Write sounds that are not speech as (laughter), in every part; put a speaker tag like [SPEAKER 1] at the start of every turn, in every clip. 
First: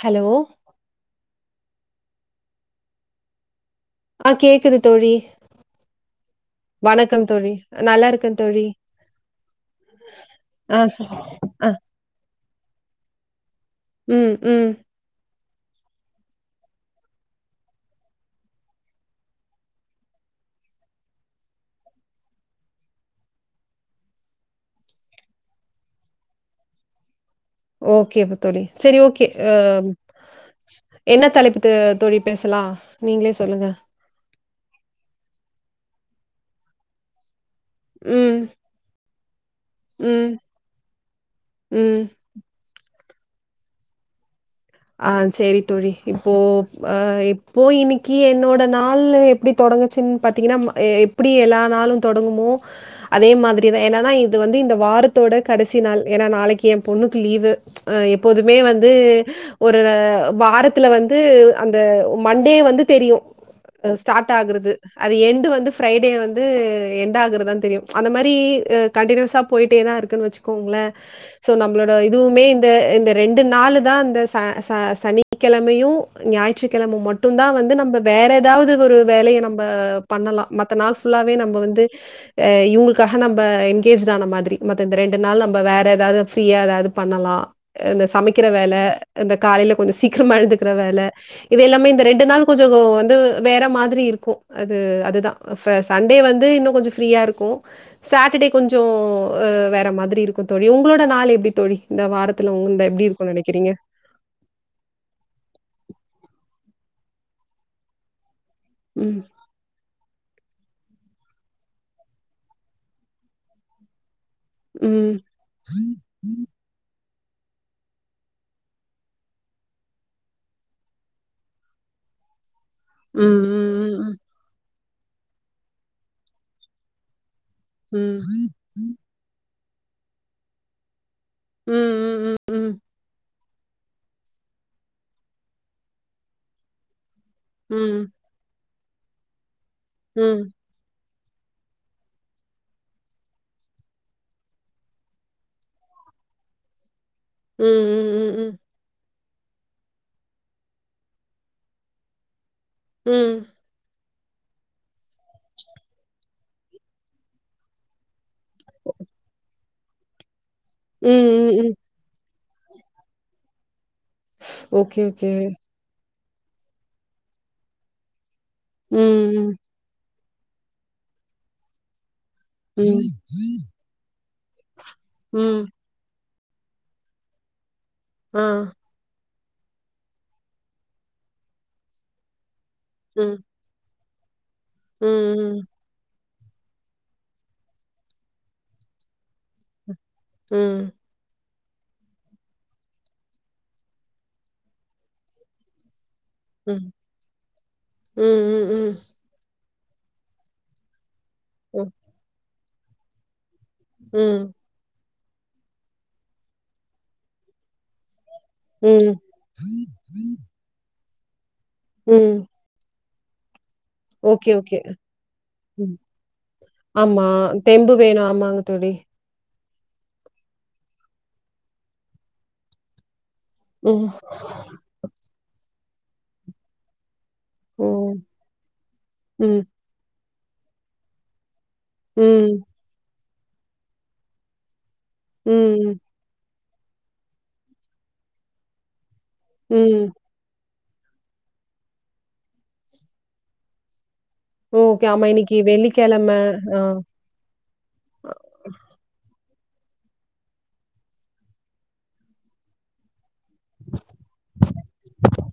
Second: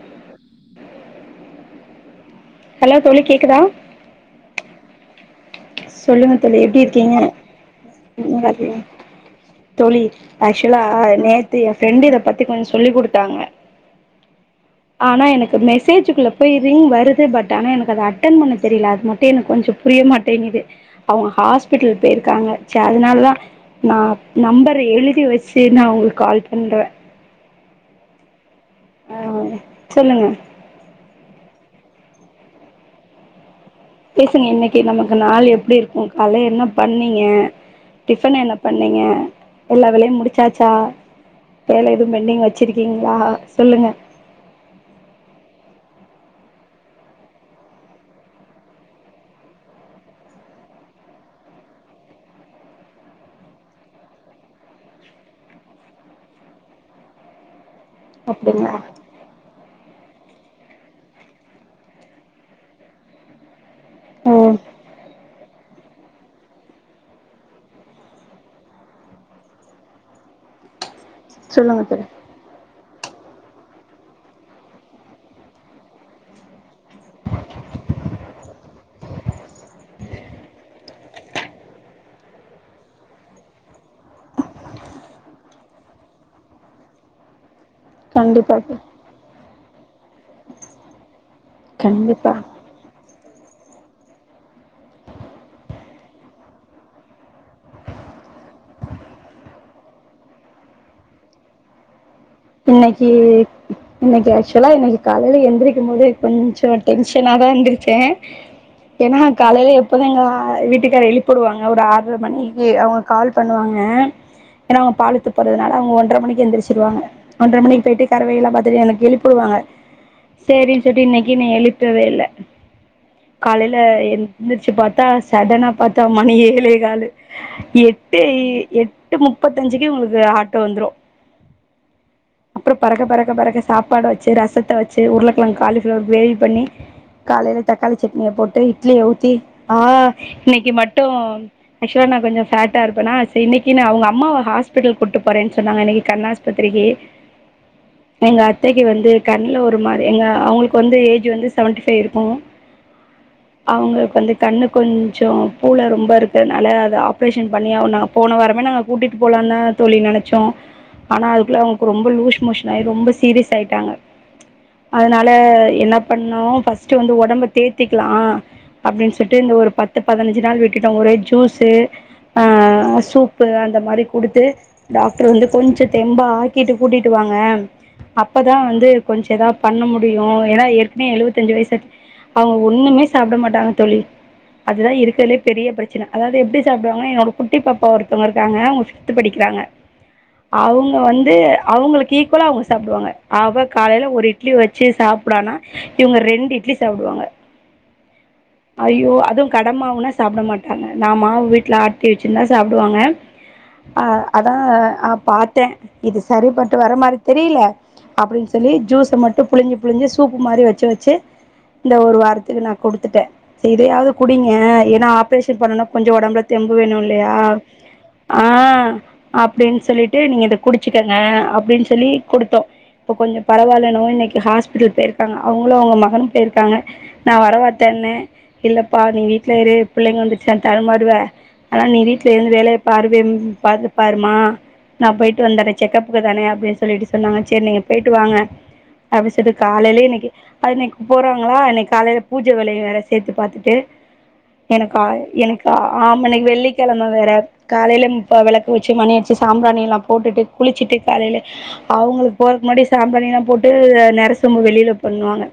[SPEAKER 1] Hello
[SPEAKER 2] hello தோழி கேக்குதா
[SPEAKER 1] ஆ கேக்குது தோழி
[SPEAKER 2] சொல்லுங்க தோழி எப்டி இருக்கீங்க
[SPEAKER 1] வணக்கம் தோழி. நல்லா இருக்கேன் தோழி.
[SPEAKER 2] (unintelligible) தோழி
[SPEAKER 1] ஆ
[SPEAKER 2] ஆக்சுவலா
[SPEAKER 1] சொ
[SPEAKER 2] நேத்து
[SPEAKER 1] ஆ
[SPEAKER 2] என் ஃப்ரெண்டு இத பத் பத்தி கொஞ் சொல்லி குடுத்தாங்க
[SPEAKER 1] ம் ம்
[SPEAKER 2] இப்போ மெசேஜுக்குள்ள போய் ரிங் வருது பட் ஆனா எனக்கு அத அட்டன் பண்ண தெரில அது மட்டு எனக்கு கொஞ்சோ புரியமாட்டேங்கிது அவங்க ஹாஸ்பிட்டல் பேயிருக்காங்க ச அதுனாலதா நா நம்பர் எழுதி வச்சு நா உங்களுக் கால் பண்றே
[SPEAKER 1] ஓகே தோழி சொி ஓகே
[SPEAKER 2] ஆ
[SPEAKER 1] அ
[SPEAKER 2] சொல்லுங்க
[SPEAKER 1] என்ன தலைப்பு து தோழி பேசலா நீங்ளே சொல்லுங்க
[SPEAKER 2] பேசுங்க இன்னக்கி நமக்கு நாள் எப்டி இருக்கு காலே என்ன பண்ணீங்க
[SPEAKER 1] ம்,
[SPEAKER 2] டிஃபன் என்ன பண்ணீங்க எல்லா வேலயும்
[SPEAKER 1] ம்,
[SPEAKER 2] முடுச்சாச்சா வேல
[SPEAKER 1] ம்.
[SPEAKER 2] எதுவும் பெண்டிங் வச்சிருக்கீங் லா சொல்லுங்க
[SPEAKER 1] ஆ சேரி தோழி இப்போ அ இப்போ இன்னக்கி என்னோட நாள் எப்டி தொடங்குச்சுன்னு பாத்தீங்கன்னா எப்டி எல்லா நாளு தொடங்குமோ அதே மாதிரிதா என்னானா இது வந்து இந்த வாரத்தோட கடசி நாள் ஏன்னா நாளக்கி எ பொண்ணுக்கு லீவு ச் அ எப்போதுமே
[SPEAKER 2] அப்டிங்களா
[SPEAKER 1] வந்து அ வாரத்துல வந்து அந்த மண்டே வந்து தெரியு அது ஸ்டார்ட்
[SPEAKER 2] ம்
[SPEAKER 1] ஆகுறது அது எண்டு வந்து ஃப்ரைடே வந்து எண்ட் ஆகுறதுதா தெரியும் ச் அந்த மாரி கண்டினியூஸா போய்ட்டே தா இருக்குனு வச்சுக்கோங்ளே சோ
[SPEAKER 2] சொல்லுங்க
[SPEAKER 1] நம்ளோட
[SPEAKER 2] தோழி
[SPEAKER 1] இதுவுமே இந்த இந்த ரெண்டு நாளு தா அந்த ச ச சனிக்கெழமயு ஞாயிற்றுக்கிழம மட்டு தா வந்து நம்ம வேற ஏதாவது ஒரு வேலய நம்ப பண்ணலா மத்த நாள் ஃபுல்லாவே நம்ம வந்து அ இவுங்களுக்காக நம்ப என்கேஜ்டான மாதிரி மத்த இந்த ரெண்டு நாள் நம்ம வேற ஏதாவது ஃப்ரீயா ஏதாவது பண்ணலா இந்த சமைக்கிற
[SPEAKER 2] கண்டிப்பா
[SPEAKER 1] வேல
[SPEAKER 2] தோழி,
[SPEAKER 1] இந்த காலேல கொஞ்ச சீக்கரமா எழுந்துக்கிற வேல இது எல்லாமே இந்த ரெண்டு
[SPEAKER 2] கண்டிப்பா
[SPEAKER 1] நாள் கொஞ்சோ வ வ வந்து வேற மாதிரி இருக்கு அது அதுதா சண்டே வந்து இன்னு கொஞ்சோ ஃப்ரீயா இருக்கு சாட்டர்டே கொஞ்சோ வேற மாதிரி இருக்கு தோழி உங்களோட நாள் எப்டி தோழி இந்த வாரத் த்துல ஒங்களுது எப்டி
[SPEAKER 2] இன்னைக்கு
[SPEAKER 1] இருக்குனு நெனைக்கிறீங்க
[SPEAKER 2] இன்னைக்கு ஆக்சுவலா இன்னைக்கு காலையில எந்திரிக்கும் போது கொஞ்சோ டென்ஷனாதான் எந்திருச்சேன் ஏனா
[SPEAKER 1] ம்.
[SPEAKER 2] காலையில இப்போதான் எங்க வீட்டுக்கார் எழுப்பிவிடுவாங்க ஒரு ஆறரை மணிக்கு அவங்க கால் பண்ணுவாங்க ஏன்னா அவங்க
[SPEAKER 1] ம்.
[SPEAKER 2] பாலூத்த போறதுனால அவங்க ஒன்றரை மணிக்கு எந்திச்சிருவாங்க ஒன்றரை மணிக்கு போயிட்டு கறவையெல்லாம் பார்த்துட்டு எனக்கு எழுப்பிவிடுவாங்க சேரின்னு சொல்லி இன்னைக்குனு எழுப்பவே இல்லை
[SPEAKER 1] ம்.
[SPEAKER 2] காலையில
[SPEAKER 1] ம்.
[SPEAKER 2] எந்திருச்சு பார்த்த பாத்தா சடன பார்த்தா மணி ஏழே காலு எட்டு
[SPEAKER 1] ம்.
[SPEAKER 2] எட்டு முப்ப முப்பத்தஞ்சுக்கே உங்களுக்கு ஆட்டோ வந்துரும்
[SPEAKER 1] ம்ம்ம்
[SPEAKER 2] அப்புறம் பறக்க பறக்க பறக்க சாப்பாட வச்சு ரசத்தை வச்சு உருளைக்கிழங்கு காலிஃபிளவர் வேவி பண்ணி காலையில தக்காளி
[SPEAKER 1] ம்.
[SPEAKER 2] சட்னியை போட்டு இட்லிய ஊத்தி ஆ
[SPEAKER 1] ம். ம்.
[SPEAKER 2] இன்னைக்கு மட்ட ட்டோம் ஆக்சுவலா நான் கொஞ்சம் ஃபேட்டா இருப்பேன்னா இன்னிக்கு நான் அவுங்க அம்மாவ ஹாஸ்பிட்டல் கூப்ட்டு போறேன்னு சொன்னாங்க இன்னிக்கு கண்ணாஸ்பத்திரிக்கு எங்க
[SPEAKER 1] ம்.
[SPEAKER 2] அத்தைக்கு வந்து கண் ஒரு மாரி எங்க அவுங்களுக்கு வந்து ஏஜ் வந்து செவன்டிி ஃபைவ் இருக்கோ
[SPEAKER 1] ம்
[SPEAKER 2] வந்து கண்ணு கொஞ் ச்சோ பூளை ரொம்ப இருக் இதனால் அது ஆப்ரேஷன் பண்ணியாவனு போன வாரமே நாங்க கூட்டிட்டு போலான்னா தோழி நெனைச்சோம்
[SPEAKER 1] ம். ம்.
[SPEAKER 2] ஆனா
[SPEAKER 1] ம்.
[SPEAKER 2] அதுக்குள்ள
[SPEAKER 1] ம்.
[SPEAKER 2] அவுங்கு ரொம் லூஷ் மோஷன் ஆயி ரொம்ப சீரியஸ் ஆயிட்டாங்க
[SPEAKER 1] ஓகே,
[SPEAKER 2] அதனால
[SPEAKER 1] ஓகே.
[SPEAKER 2] என்னா பண்ணோ ஃபஸ்ட்ட் வந்து ஒடம்ப தேத்திக்கலா
[SPEAKER 1] ம்.
[SPEAKER 2] அப்பிடின்னு சொல்ட்டு
[SPEAKER 1] ம்.
[SPEAKER 2] இந்த ஒரு பத்து பதினஞ்சு நாள் விட்டுட்டோ ஒரு ஜூஸு ஆ
[SPEAKER 1] ம்.
[SPEAKER 2] சூப்பு அந்த மாரி குடுத்து டாக்டர் வந்து
[SPEAKER 1] ம்.
[SPEAKER 2] கொஞ்சம் தெம்பா ஆய் கட்டு கூட்டிட்டு வாங்க
[SPEAKER 1] ஆ.
[SPEAKER 2] அப்பதா வந்து கொஞ்சம் எதாவ் பண்ண முடியும் ஏன்னா ஏற்கன எழுுவத்த அஞ்சு வயசு அவங்க ஒண்ணுமே சாப்ட
[SPEAKER 1] ம்.
[SPEAKER 2] மாட்டாங்க தோழி அதுதான் இருக்கதுலே
[SPEAKER 1] ம்.
[SPEAKER 2] பெரிய பிரச்சன அதாவது எப்டி சாப்டுவாங்க என்னோட குட்டி பாப்பா ஒருத்தவங்க இருக்காங்க அவங்க பிப்த் படிக்கிறாங்க
[SPEAKER 1] ம்.
[SPEAKER 2] அவுங்க வந்து அவங்களுக்கு ஈக்குவலா அவங்க சாப்டுவாங்க அவ காலையில ஒரு இட்லி வச்சி சாப்டானா இவங்க ரெண்டு
[SPEAKER 1] ம்.
[SPEAKER 2] இட்லி
[SPEAKER 1] ம்.
[SPEAKER 2] சாப்டுவாங்க
[SPEAKER 1] ம்.
[SPEAKER 2] ஐயோ அதுவு கடமாவுனா சாப்ட மாட்டாங்க நா மாவு வீட்ல
[SPEAKER 1] ம். ம்.
[SPEAKER 2] ஆட்டி வச்சிருந்தா சாப்டுவாங்க ஆ
[SPEAKER 1] ம்.
[SPEAKER 2] அதான் அப் பாத்த இது சரி பட்டு வர மாரி தெரில அப்டினு சொல்லி
[SPEAKER 1] ம்.
[SPEAKER 2] ஜூஸ்ச மட்டு புழிஞ்ச புழிஞ்சி சூப்பு மாரி வெச்சி வெச்சி இந்த ஒரு
[SPEAKER 1] ம்.
[SPEAKER 2] வாரத்துக்கு நா குடுத்துட்ட செ இதயாது
[SPEAKER 1] ஓகே,
[SPEAKER 2] குடிங்க
[SPEAKER 1] ஓகே.
[SPEAKER 2] ஏனா ஆப்ரேஷன் பண்ணனா
[SPEAKER 1] ம்.
[SPEAKER 2] கொஞ்சோ உடம்புல தெம்பு வேணு
[SPEAKER 1] ஆமா.
[SPEAKER 2] இல்லையா
[SPEAKER 1] தெம்பு வேணும்.
[SPEAKER 2] ஆ
[SPEAKER 1] ஆமாங்க தோழி.
[SPEAKER 2] அப் டின்னு சொல்லிட்டு நீங்க இத குடிச்சுட்டு இருக்கங்க அப்டின்னு சொல்லி கொடுத்தோ இப்ப கொஞ்சோ பரவாயில்லநோ
[SPEAKER 1] ம்.
[SPEAKER 2] இன்னிக்கு ஹாஸ்பிட்டல் போயிருக்காங்க அவங்க அவங்களும் அவங்க மகனும் போயிருக்காங்க நா வர வா
[SPEAKER 1] ஓ!
[SPEAKER 2] அத்தன இல்லப்பா நீ வீட்ல
[SPEAKER 1] ம்.
[SPEAKER 2] இரு பிள்ளைங்க வந்து (unintelligible) ஆனா நீ வீட்ல
[SPEAKER 1] ம்.
[SPEAKER 2] இருந்து வேலைய பாரு வே பாத்து பாருமா நா போயிட்டு வந்தற
[SPEAKER 1] ம்.
[SPEAKER 2] தானே அப்டின்னு சொல்லிட்டு சொன்னாங்க செரி நீங்க போயிட்டு வாங்க அது (unintelligible) காலயிலே
[SPEAKER 1] ம்.
[SPEAKER 2] இனிக்கி அது இன்னைக்கு போறாங்களா இன்னைக்கு காலையில பூஜை வேலையு வேற சேர்த்து பாத்திட்டு எனக்கா
[SPEAKER 1] ஓகே. ஆமா. இன்னைக்கு
[SPEAKER 2] எனக்கு ஆமா
[SPEAKER 1] வெள்ளிக்கிழமை.
[SPEAKER 2] இனைக்கு
[SPEAKER 1] ஆ.
[SPEAKER 2] வெள்ளிக்கிழமை வேற காலையில வெளக்கு வச்சி மணிய சாம்பிராணி எல்லா போட்டுட்டு குளிச்சுட்டு காலையில அவுங்களுக்கு போறதுக்கு முன்னாடி சாம்ரானிலா போட்டு நெர செம்பு வெளியில பண்ணுவாங்க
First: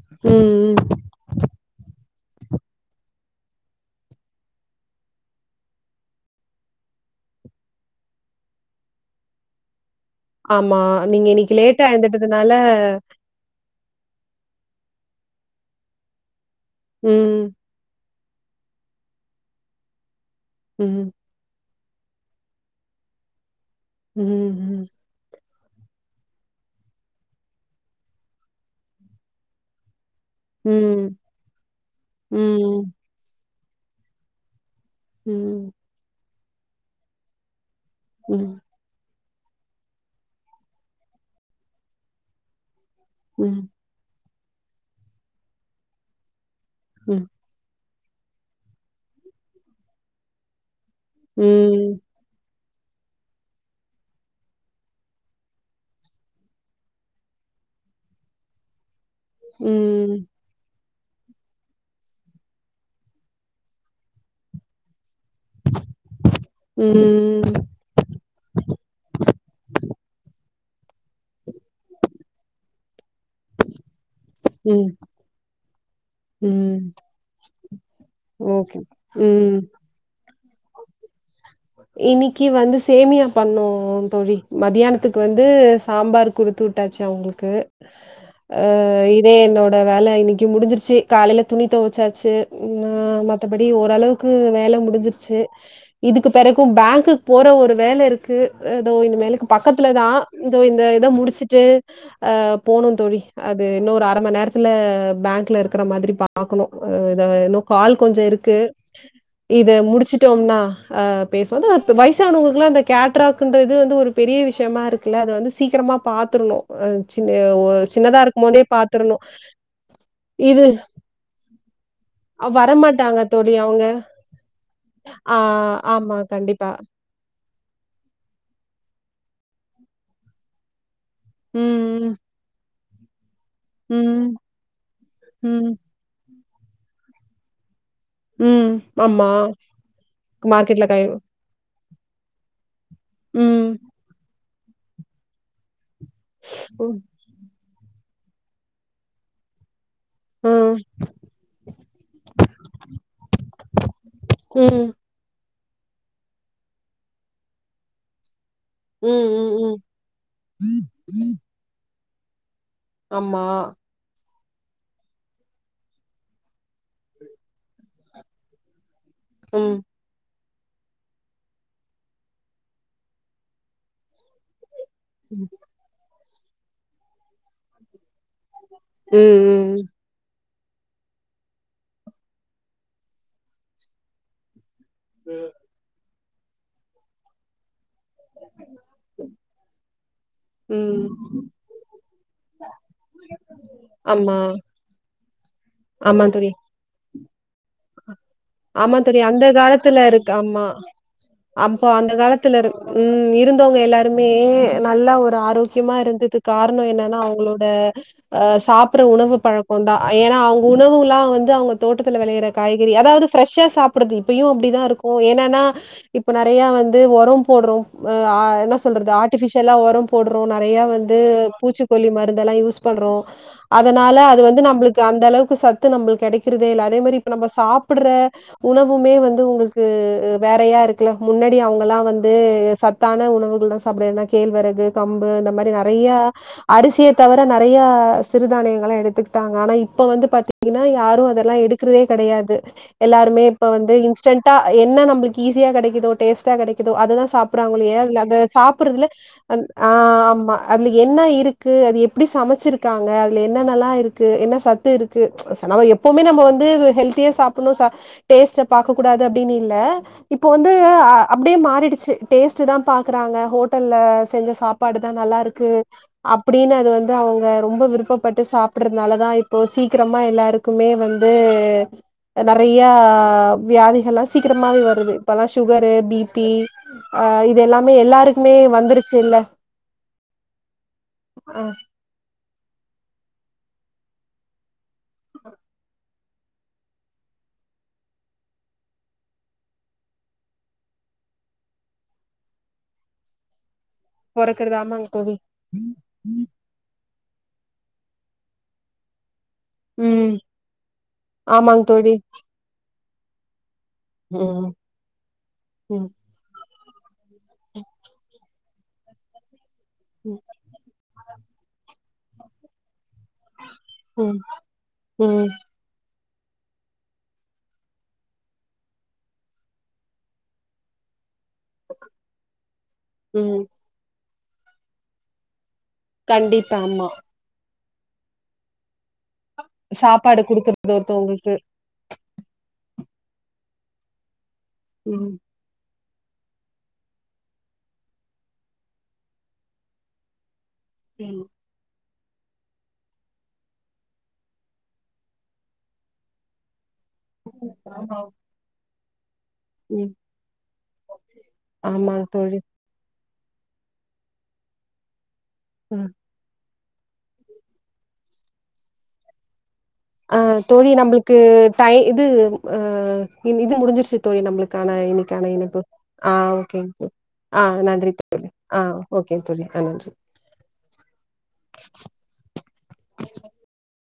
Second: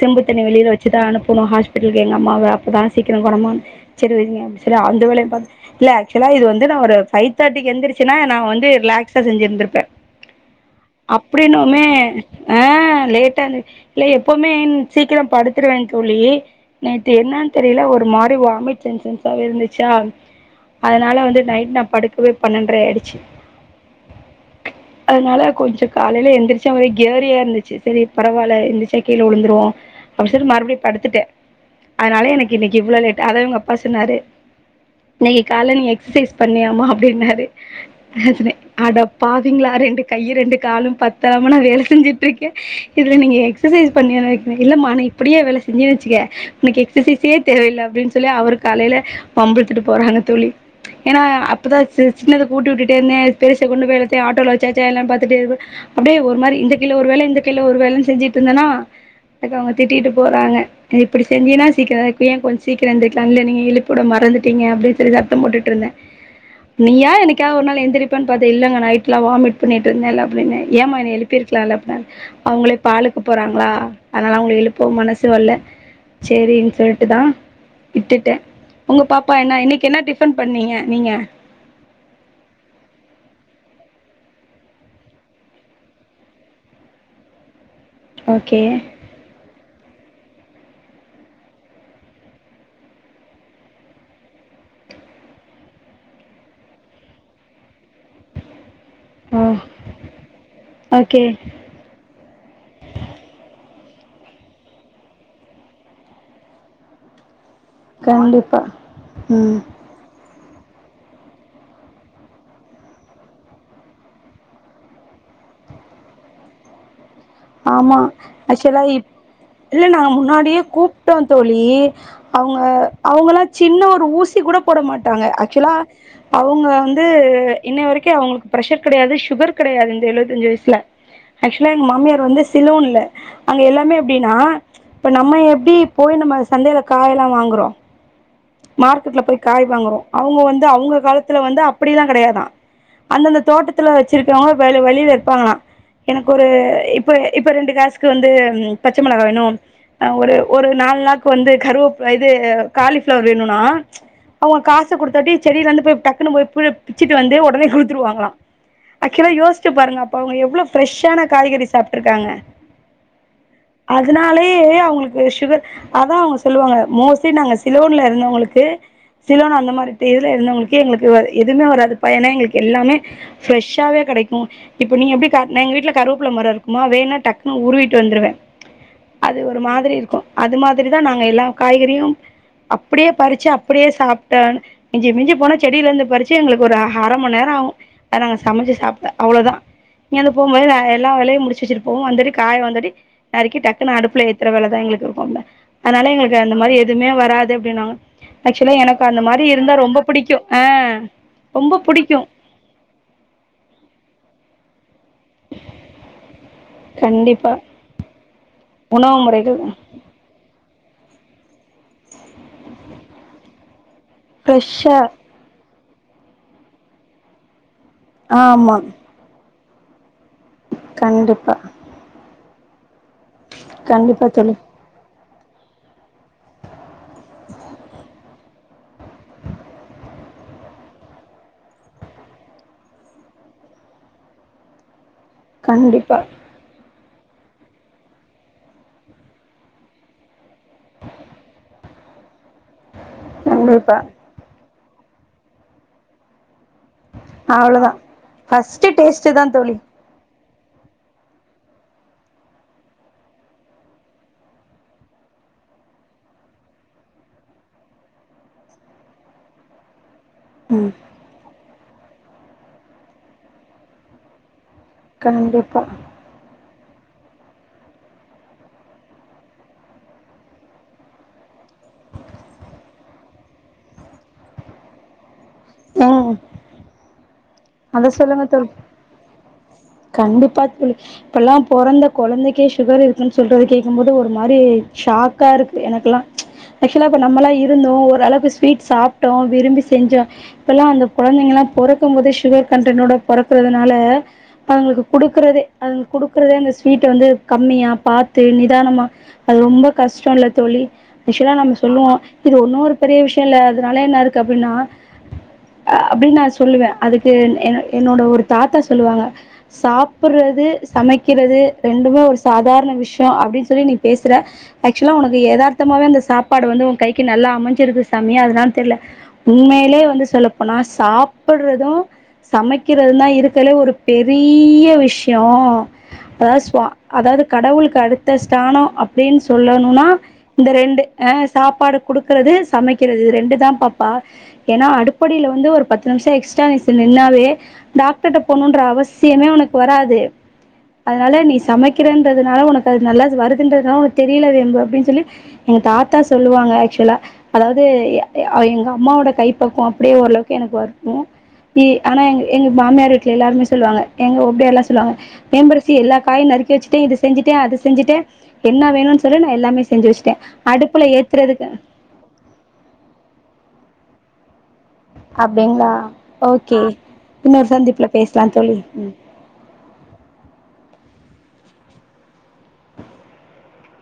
[SPEAKER 2] செம்பு தண்ணி வெளியில
[SPEAKER 1] ம். ம்.
[SPEAKER 2] வச்சு தா அனுப்பணு ஹாஸ்பிட்டல் எங்க அம்மாவ அப்பதா சீக்கரே கோனமாகு செரி வெய்யிங்க செரி அந்த வேலையு பார்த்துட்டு இல்ல ஆக்சுவலா ஒரு ஃபயுவு தடிகு எந்திரிச்சின்னா நா வந்து ரிலாக்ஸா செஞ்சிருந்திருப்ப
[SPEAKER 1] ஆமா. நீங்க இன்னைக்கு
[SPEAKER 2] அப்புடின்னோ
[SPEAKER 1] லேட்டா
[SPEAKER 2] மே
[SPEAKER 1] எழுந்துட்டதுனால
[SPEAKER 2] ஆ லேட்டா னு இல்ல எப்போமே ன் சிக்கிரோ படுத்துடுவேன் தோழி நேத்து
[SPEAKER 1] ம்.
[SPEAKER 2] என்னான் தெரில ஒரு மா ப்டி வாமிட் சென்சென்சாவே இருந்துச்சா
[SPEAKER 1] ம்.
[SPEAKER 2] அதனால வந்து நைட் நா படுக்வே பன்னராயாயிடுச்சு
[SPEAKER 1] ம் ம்
[SPEAKER 2] கொஞ்ச காலைல எந்திரிச்சா ஒரே கேரியாருந்துச்சு சரி பரவால்ல எந்திரிச்சா கீழ உழுந்துருவோம் அப்டிசொல்லி மறுபுடியு
[SPEAKER 1] ம்.
[SPEAKER 2] படுத்துட்டே அதனால எனக்கு இன்னைக்கி
[SPEAKER 1] ம். ம்.
[SPEAKER 2] இவ்ளோ லேட்டு அதா இவங்க பசுனாரு நீங்க
[SPEAKER 1] ம்.
[SPEAKER 2] காலைல் எக்ஸ்சைஸ் பண்ணியாமா அப்டின்னாரு நா சொன்னே
[SPEAKER 1] ம்.
[SPEAKER 2] அடப்பாவீங்ளா ரெண்டு கையு ரெண்டு காலும் பத்தாம நா வேல செஞ்சுட்ருக்கே இதுல நீங்க எகஸ்சசைஸ் பண்ணியன்னு வேற ம் இல்லமா நீ இப்டியே வேல செஞ்சன் வெச்சுக்க எனக்கு
[SPEAKER 1] ம். ம்.
[SPEAKER 2] எக்ஸ்சசைஸே தேவயில்ல அப்டின் ஸ் சொல்லி அவரு காலைல வம்புலுத்துட்டு போறாங்க தோழி ஏனா அப்பதா
[SPEAKER 1] ம்.
[SPEAKER 2] சி சின்னது ஊட்டிவுட்டுடேந்தே பெருச கொண்டுபோய் எல்லாத்தையும் ஆட்டோல வச்சாச்சே எல்லா பாத்துட்டே இருப்ப அப்டியே ஒரு மாரி இந்த கைல ஒரு வேல இந்த கைல ஒரு வேலன் செஞ்சிட்ருந்தனா அதுக்கு அவங்க திட்டிட்டு போறாங்க அ இப்டி செஞ்சீனா சீக்கிர (unintelligible) கொஞ்ச சீக்ரம் எந்திரிக்கிலா இல்ல நீ எழிப்புட மறந்துட்டீங்க அப்டினு சொல்லிதா த்தம் போட்டுட்ருந்த
[SPEAKER 1] ம்.
[SPEAKER 2] நீயா என்னைக்கா ஒரு நாள் எந்திரிப் அது இல்லங்க நைட்லா வாமிட் பண்ணிட்டு இருந்தேல்ல அப்டினே ஏமா என்ன எழுப்பிருக்கலால்ல அப்புனாரு அவங்ளே பாலுக்கு போறாங்ளா அதனால அவங்ள எழுப்பவு
[SPEAKER 1] ம்.
[SPEAKER 2] மனசு வல்ல சேரின்
[SPEAKER 1] ம்.
[SPEAKER 2] சொல்லிட்டுதா விட்டுட்ட
[SPEAKER 1] ஓகே.
[SPEAKER 2] உங்க பாப்பா
[SPEAKER 1] ம்.
[SPEAKER 2] என்ன இன்னைக்கு என்ன டிஃபன் பண்ணீங்க நீங்க
[SPEAKER 1] இன்னிக்கி வந்து சேமியா பண்ணோ தோழி மத்தியானத்துக்கு வந்து சாம்பார் குடுத்துவுட்டாச்சு அவுங்குளுக்கு
[SPEAKER 2] ஓகே
[SPEAKER 1] அ இதே நோ த வேல இன்னிக்கி முடிஞ்சிருச்சி காலைல துணி துவச்சாச்சு ம் ஆ மத்தபடி ஓரளவுக்கு வேல முடிஞ்சிருச்சி இதுக்குப் பெறகும் பேங்க்குக் போற ஒரு வேல இருக்கு ஏதோ இனிமேலு
[SPEAKER 2] ஓ
[SPEAKER 1] பக்கத்துலதா இதோ இந்த இத
[SPEAKER 2] ஓகே
[SPEAKER 1] முடிச்சுட்டு அ போனுந்தோழி அத் இது இன்னு ஒரு அர மண் நேரத்துல பேங்க்லருக்கற மாதிரி பாக்கணும் அ இது இன்னு பால் கொஞ்ச இருக்கு
[SPEAKER 2] கண்டிப்பா ம்
[SPEAKER 1] இத முடிச்சுட்டோம்னா ஆ பேசுவது இப்ப வைசானுவுகுலா இந்த கேட்ராக்குன்றது வந்து ஒரு பெரிய விஷ்யமா இருக்குல அத வந்து சீக்கிரமா பாத்துருணு அன்
[SPEAKER 2] ஆமா ஆக்சுலா இப் இல்ல நான் நா முன்னாடியே
[SPEAKER 1] இது
[SPEAKER 2] கூப்ட்டோ தோழி அவுங்க
[SPEAKER 1] வரமாட்டாங்க
[SPEAKER 2] அவங்கலா
[SPEAKER 1] தோழி அவங்க
[SPEAKER 2] சின்ன ஒரு ஊசி கூட போட மாட்டாங்க
[SPEAKER 1] ஆ
[SPEAKER 2] ஆக்சுலா
[SPEAKER 1] ஆமா
[SPEAKER 2] அவுங்க
[SPEAKER 1] கண்டிப்பா.
[SPEAKER 2] வந்து இன்ன வரைக்கு அவுங்ளுக்கு ப்ரஷர் கெடயாது சுகரு கெடயாது இந்த எழுவதஞ்சு வய்ஸ்ல ஆக்சுலா எங்கு
[SPEAKER 1] ம்,
[SPEAKER 2] மாமியார் திலு இல்ல அங்க எல்லாமே
[SPEAKER 1] ம்,
[SPEAKER 2] எப்டினா
[SPEAKER 1] ம்,
[SPEAKER 2] இப்ப நம்ம
[SPEAKER 1] ம்,
[SPEAKER 2] எப்டி போய் நம்ம சந்தேல காய் எல்லா வாங்குறோ
[SPEAKER 1] ம்.
[SPEAKER 2] மார்க்கெட்ல
[SPEAKER 1] ஆமா.
[SPEAKER 2] போய் காய் வாங்குறோ அவுங்க வந்து
[SPEAKER 1] மார்க்கெட்ல
[SPEAKER 2] அவுங்க
[SPEAKER 1] காய்
[SPEAKER 2] காலத்துல வந்து அப்பிடிலா கெடயாதா அந்தந்த
[SPEAKER 1] ம்,
[SPEAKER 2] தோட்டத்துல வச்சிருக்றவுங்க வேலு வழில இருப்பாங்களா எனக்கு ஒரு
[SPEAKER 1] ம்,
[SPEAKER 2] இப்ப இப்ப ரெண்டு காஸ் க்கு வந்து பச்ச மொளகா வேணு அ ஒரு
[SPEAKER 1] ஆ,
[SPEAKER 2] ஒரு நால் நாக்கு வந்து கருவப்ல இது காலிஃப் ஃப்ளவர் வேணுனா அவுங்க காச
[SPEAKER 1] ம்,
[SPEAKER 2] குடுத்தாட்டி செடில இருந்து போய் டக்குன்னு மோய் பு பிச்சுட்டு வந்து ஒடனே குடுத்துருவாங்ளா
[SPEAKER 1] ம்,
[SPEAKER 2] அக்கில
[SPEAKER 1] ம்,
[SPEAKER 2] யோச்சு
[SPEAKER 1] ம்.
[SPEAKER 2] பாருங்க அப்ப அவுங்க எவ்வுளோ ஃபிரெஷ்ஷான காய்கறி சாப் ட்ருகாங்க
[SPEAKER 1] ஆமா
[SPEAKER 2] நாளே அவுங்குளுக்கு சுகர் அதா அவுங்க சொல்லுவாங்க மோஸி நாங்க சிலோன்ல இருந்தவுங்குளுக்கு சிலோன் அந்த
[SPEAKER 1] ம்.
[SPEAKER 2] மாரி த்தேல இருந்தவுங்ளுக் க்கு எங்ளுக்கு வேற எதும்மே வராது பயனா எங்ளுக்கு எல்லாமே ஃபிரெஷ்ஷாவே கெடைக்கு இப்ப நீ எப்டி
[SPEAKER 1] ம்.
[SPEAKER 2] காட்ன எங்கு வீட்ல கருவப் ப்ள மர இருக்குமா வேணா டக்குனு உருவிட்டு வந்துருவே
[SPEAKER 1] ம்,
[SPEAKER 2] அது ஒரு
[SPEAKER 1] ம்,
[SPEAKER 2] மாதிரி இருக்கு அது மாதிரிதா நாங்க எல்லா காய்கறியு அப்டியே பறிச்சு அப்டியே சாப்ட்டானு மிஞ்சி மிஞ்சி போனா செடில இருந்து பறிச் சு எங்ளுக்கு ஒரு அர ம நேராகு அத நாங்க சமச்சு சாப்ட அவுளோதா நீ அத போம்போது நா எல்லா வேலையு
[SPEAKER 1] ம்.
[SPEAKER 2] முடிச்சு வச்சுட்டு போவு அந்தடி காய வந்தடி நறுக்கி டக்குன்னு அடுப்புல
[SPEAKER 1] ஆமா.
[SPEAKER 2] ஏத்துற வேலதா எங்ளுக்கு இருக்கு அதுல அதுனால
[SPEAKER 1] ஆமா
[SPEAKER 2] எங்களுக்கு
[SPEAKER 1] தோழி.
[SPEAKER 2] அந்த மாரி எதும்மே வர்
[SPEAKER 1] ஆமா தோழி
[SPEAKER 2] மாரி
[SPEAKER 1] அந்த
[SPEAKER 2] இருந்தா ரொம்ப
[SPEAKER 1] காலத்துல இருக்கு
[SPEAKER 2] புடிக்கு ஆ
[SPEAKER 1] ஆமா
[SPEAKER 2] ரொம்ப
[SPEAKER 1] அப்போ அந்த
[SPEAKER 2] புடிக்கு
[SPEAKER 1] காலத்துல இரு ம் இருந்தவ்ங்க எல்லாருமே நல்லா ஒரு ஆரோக்கியமா இருந்தது கார்ணோ என்னன்னா
[SPEAKER 2] கண்டிப்பா
[SPEAKER 1] அவுங்குளோட அ சாப்புறு உணவு பழக்கோந்தா ஏனா அவு உணவுலா வந்து அங்க காய்கறி அதாவதுஃப்ெஷா சா அப்படுது இப்பயும் அப்படிதான்
[SPEAKER 2] ஃப்ரெஷ்ஷா
[SPEAKER 1] இருக்கும் ஏனன்னா இப்ப நிறைய வந்து உரம் போட்றோம் ஆ என்ன
[SPEAKER 2] ஆமா
[SPEAKER 1] சொல்றது ஆர்டிபிஷியல் எல்லாம் ஒரும் போடுறோம் நிறைய வந்து
[SPEAKER 2] கண்டிப்பா
[SPEAKER 1] பூச்சிக்கொல்லி மருந்துெல்லாம் யூஸ் பண்றோம் அதனால
[SPEAKER 2] கண்டிப்பா
[SPEAKER 1] அது
[SPEAKER 2] தோழி
[SPEAKER 1] வந்து நம்மளுக்கு அந்த அளவுக்கு சத்து நம்ம கிடைக்கிறதுே இல்ல அதே மாதிரி நம்ம சாப்பிடுற உணவுமே வந்து உங்களுக்கு வேறையா இருக்குல முன்னாடி அவங்கல்லாம் வந்து சத்தான உணவுகள் தான் சாப்பிடனா கேழ்விறகு கம்பு இந்த மாதிரி நிறைய
[SPEAKER 2] கண்டிப்பா
[SPEAKER 1] அரிசிய தவிர நறைய சிறுதானியங்களை எடுத்துக்கிட்டாங்க ஆனா இப்ப வந்து பாத்த அப்பன்னா யாரும் அதெல்லாம் எடு இரு கிடையாது எல்லாருமே இப்ப வந்து
[SPEAKER 2] கண்டிப்பா
[SPEAKER 1] இன்ஸ்டன்டா என்ன நம்மளுக்கு ஈஸியா கிடைக்குதோ டேஸ்டா கிடைக் த அததுதான் சாப்படுறாங்கள
[SPEAKER 2] அவ்ளோதா
[SPEAKER 1] இல்லைய அத
[SPEAKER 2] ஃபஸ்ட்டு
[SPEAKER 1] சாப்படுறதுல
[SPEAKER 2] டேஸ்ட்டு தா தோழி
[SPEAKER 1] ஆ ஆமா அதுல என்ன இருக்கு அது எப்படி சமைச்சிருக்காங்க அதுல என்ன நல்லா இருக்கு என்ன சத்து இருக்கு நம் எப்பவுமே நம்ம வந்து ஹெல்தியா சாப்டணும் டேஸ்ட் பாக்க கூடாது அப்படின்னு இல்ல இப்போ வந்து அப்படியே மாறி டுச்சு டேஸ்ட் தான் பாக்குறாங்க ஹோட்டல்லல செஞ்ச சாப் பாடு தான் நல்லா இருக்கு
[SPEAKER 2] கண்டிப்பா
[SPEAKER 1] அப்படின்னு அது வந்து அவங்க ரொம்ப விருப்பப்பட்டு சாப்பிடறதுனால தான் இப்போது சீக்கிரமாக எல்லாருக்குமே வந்து நறையா வியாதிகள்ல்லாம் சீக்கிரமாவே வருது இப்பல்லாம் சுகரு
[SPEAKER 2] ம்
[SPEAKER 1] பிபி ஆ இதெல்லா
[SPEAKER 2] அத சொல்லுங்க
[SPEAKER 1] எல்லாருக்குமே
[SPEAKER 2] தோழி
[SPEAKER 1] வந்துருச்சு இல்ல
[SPEAKER 2] கண்டிப்பா தோழி
[SPEAKER 1] அ
[SPEAKER 2] இப்பல்லாம் பொறந்த குழந்தைக்கே சுகர் இருக்குன்னு சொல்றது கே்கும் போது ஒரு மாரி ஷாக்கா இருக்கு எனக்குெல்லா ஆக்சுவலாப்ப நம்மளாம் இருந்தோம்ஓ அளவுக்கு ஸ்வீட் சாப்பிட்டோம் விரும்பி செஞ்சோம் இப்பெல்லாம் அந்த குழந்தைங்க எல்லாம் பறக்கும் போது சுகர் கண்டன்டோடறக்கறத அதனால
[SPEAKER 1] பொறக்குறது
[SPEAKER 2] அவதுங்களுக்கு
[SPEAKER 1] ஆமாங்க தோழி.
[SPEAKER 2] குடுக்குறதே அதுங்களுக்கு குடுக்குறதே அந்த ஸ்வீட் வந்து கம்மியா பார்த்து நிதானமா அது ரொம்ப
[SPEAKER 1] ம்.
[SPEAKER 2] கஷ்ட இல்ல தோழி ஆக்சுவலா நம்ம
[SPEAKER 1] ஆமாங்க தோழி.
[SPEAKER 2] சொல்லுவோம் இது ஒன்னொரு பெரிய விஷயம் இல்லாது அதனால என்ன இருக்கு
[SPEAKER 1] ம்.
[SPEAKER 2] அப்டின்னா அ
[SPEAKER 1] ம்.
[SPEAKER 2] அப்டின் ந சொல்லுவ அதுக்கு என் என்னோட ஒரு தாத்தா சொல்லுவாங்க அ
[SPEAKER 1] ம்.
[SPEAKER 2] சாப்றது சமைக்கிறது ரெண் ரெண்டுமே ஒரு சாதாரண விஷ டா அப்டின் சொல்லி நீ பேசுற
[SPEAKER 1] ம்.
[SPEAKER 2] ஆக்சுவலா உனக்கு
[SPEAKER 1] ம்.
[SPEAKER 2] எதார்த்தமாவே அந்த சாப் ப்பாடு வந்து உன் கைக்கு நல்லா அமஞ்சிருது சாமி அதனால தெரியல உண்மையிலே வந்து சொல்லப்போனா சாப் ப்படுறது சமைக்கிறது தா
[SPEAKER 1] ம்
[SPEAKER 2] இருக்கலே ஒரு பெரிய விஷ்யோ அதாவது
[SPEAKER 1] கண்டிப்பா
[SPEAKER 2] சுவா
[SPEAKER 1] ஆமா
[SPEAKER 2] அதாவது கடவுளுக்கு அடுத்த ஸ்ட்ரானோ அப் அப்டின்னு சொல்லணும்னா
[SPEAKER 1] சாப்பாடு
[SPEAKER 2] இந்த
[SPEAKER 1] குடுக்குறது
[SPEAKER 2] ரெண்டு அ
[SPEAKER 1] ஒருத்தவங்களுக்கு
[SPEAKER 2] சாப்பாடு குடுக்கறது சமைக் கிறது ரெண்டு தா பாப்பா ஏன்னா
[SPEAKER 1] ம்
[SPEAKER 2] அடிப்படில வந்து ஒரு பத் தம்சேக் எக்ஸ்ட்ரா நிங் சென்ன என்னாவே டாக்டர்ட போனுன்றா அவ சியமே உனக்கு வராது அதனால
[SPEAKER 1] ம்
[SPEAKER 2] நீ சமைக் இருக்கின்றனால உனக்கு அது நல்லது வருதின்றநோர் தெரில வேம்பு அப்டின் சொல்லி எங்க தாத்தா சொல்லுவாங்க சொல்லா அதாவது ய ய அவ எங்க அப் அம்மா ஓட கை பக்குவம் அப்டியே ஓரளவுக்கு எனக்கு வர்னு பி ஆனா
[SPEAKER 1] ஆமாங்க
[SPEAKER 2] எங்
[SPEAKER 1] தோழி
[SPEAKER 2] எங்க மாமியாரு எல்லாருமே சொல்லுவாங்க எங்க ஒப்டியால்லா சொல்லுவாங்க மேம்பரிசி
[SPEAKER 1] ம்
[SPEAKER 2] எல்லா காயு நறுக்கி வச்சிட்டு இது செஞ்சிட்டே அது செஞ்சிட்டே என்ன வேணும்னு சொல்லு நா எல்லாமே செஞ்சு
[SPEAKER 1] ஆ
[SPEAKER 2] வச்சுட்டேன்
[SPEAKER 1] தோழி
[SPEAKER 2] அடுப்புல
[SPEAKER 1] நம்மளுக்கு
[SPEAKER 2] ஏத்துறதுக்கு
[SPEAKER 1] டை இது அ இது முடிஞ்சிருச்சு தோழி நம்மளுக் கான இன்னிக்கான இனிப்பு
[SPEAKER 2] அப்டிங்களா
[SPEAKER 1] ஆ ஓகே ஆ
[SPEAKER 2] இன்னொரு சந்திப்புல
[SPEAKER 1] நன்றி
[SPEAKER 2] பேசலா
[SPEAKER 1] தோழி ஆ
[SPEAKER 2] ம்
[SPEAKER 1] ஓகே தோழி ஆ நன்றி (inaudible)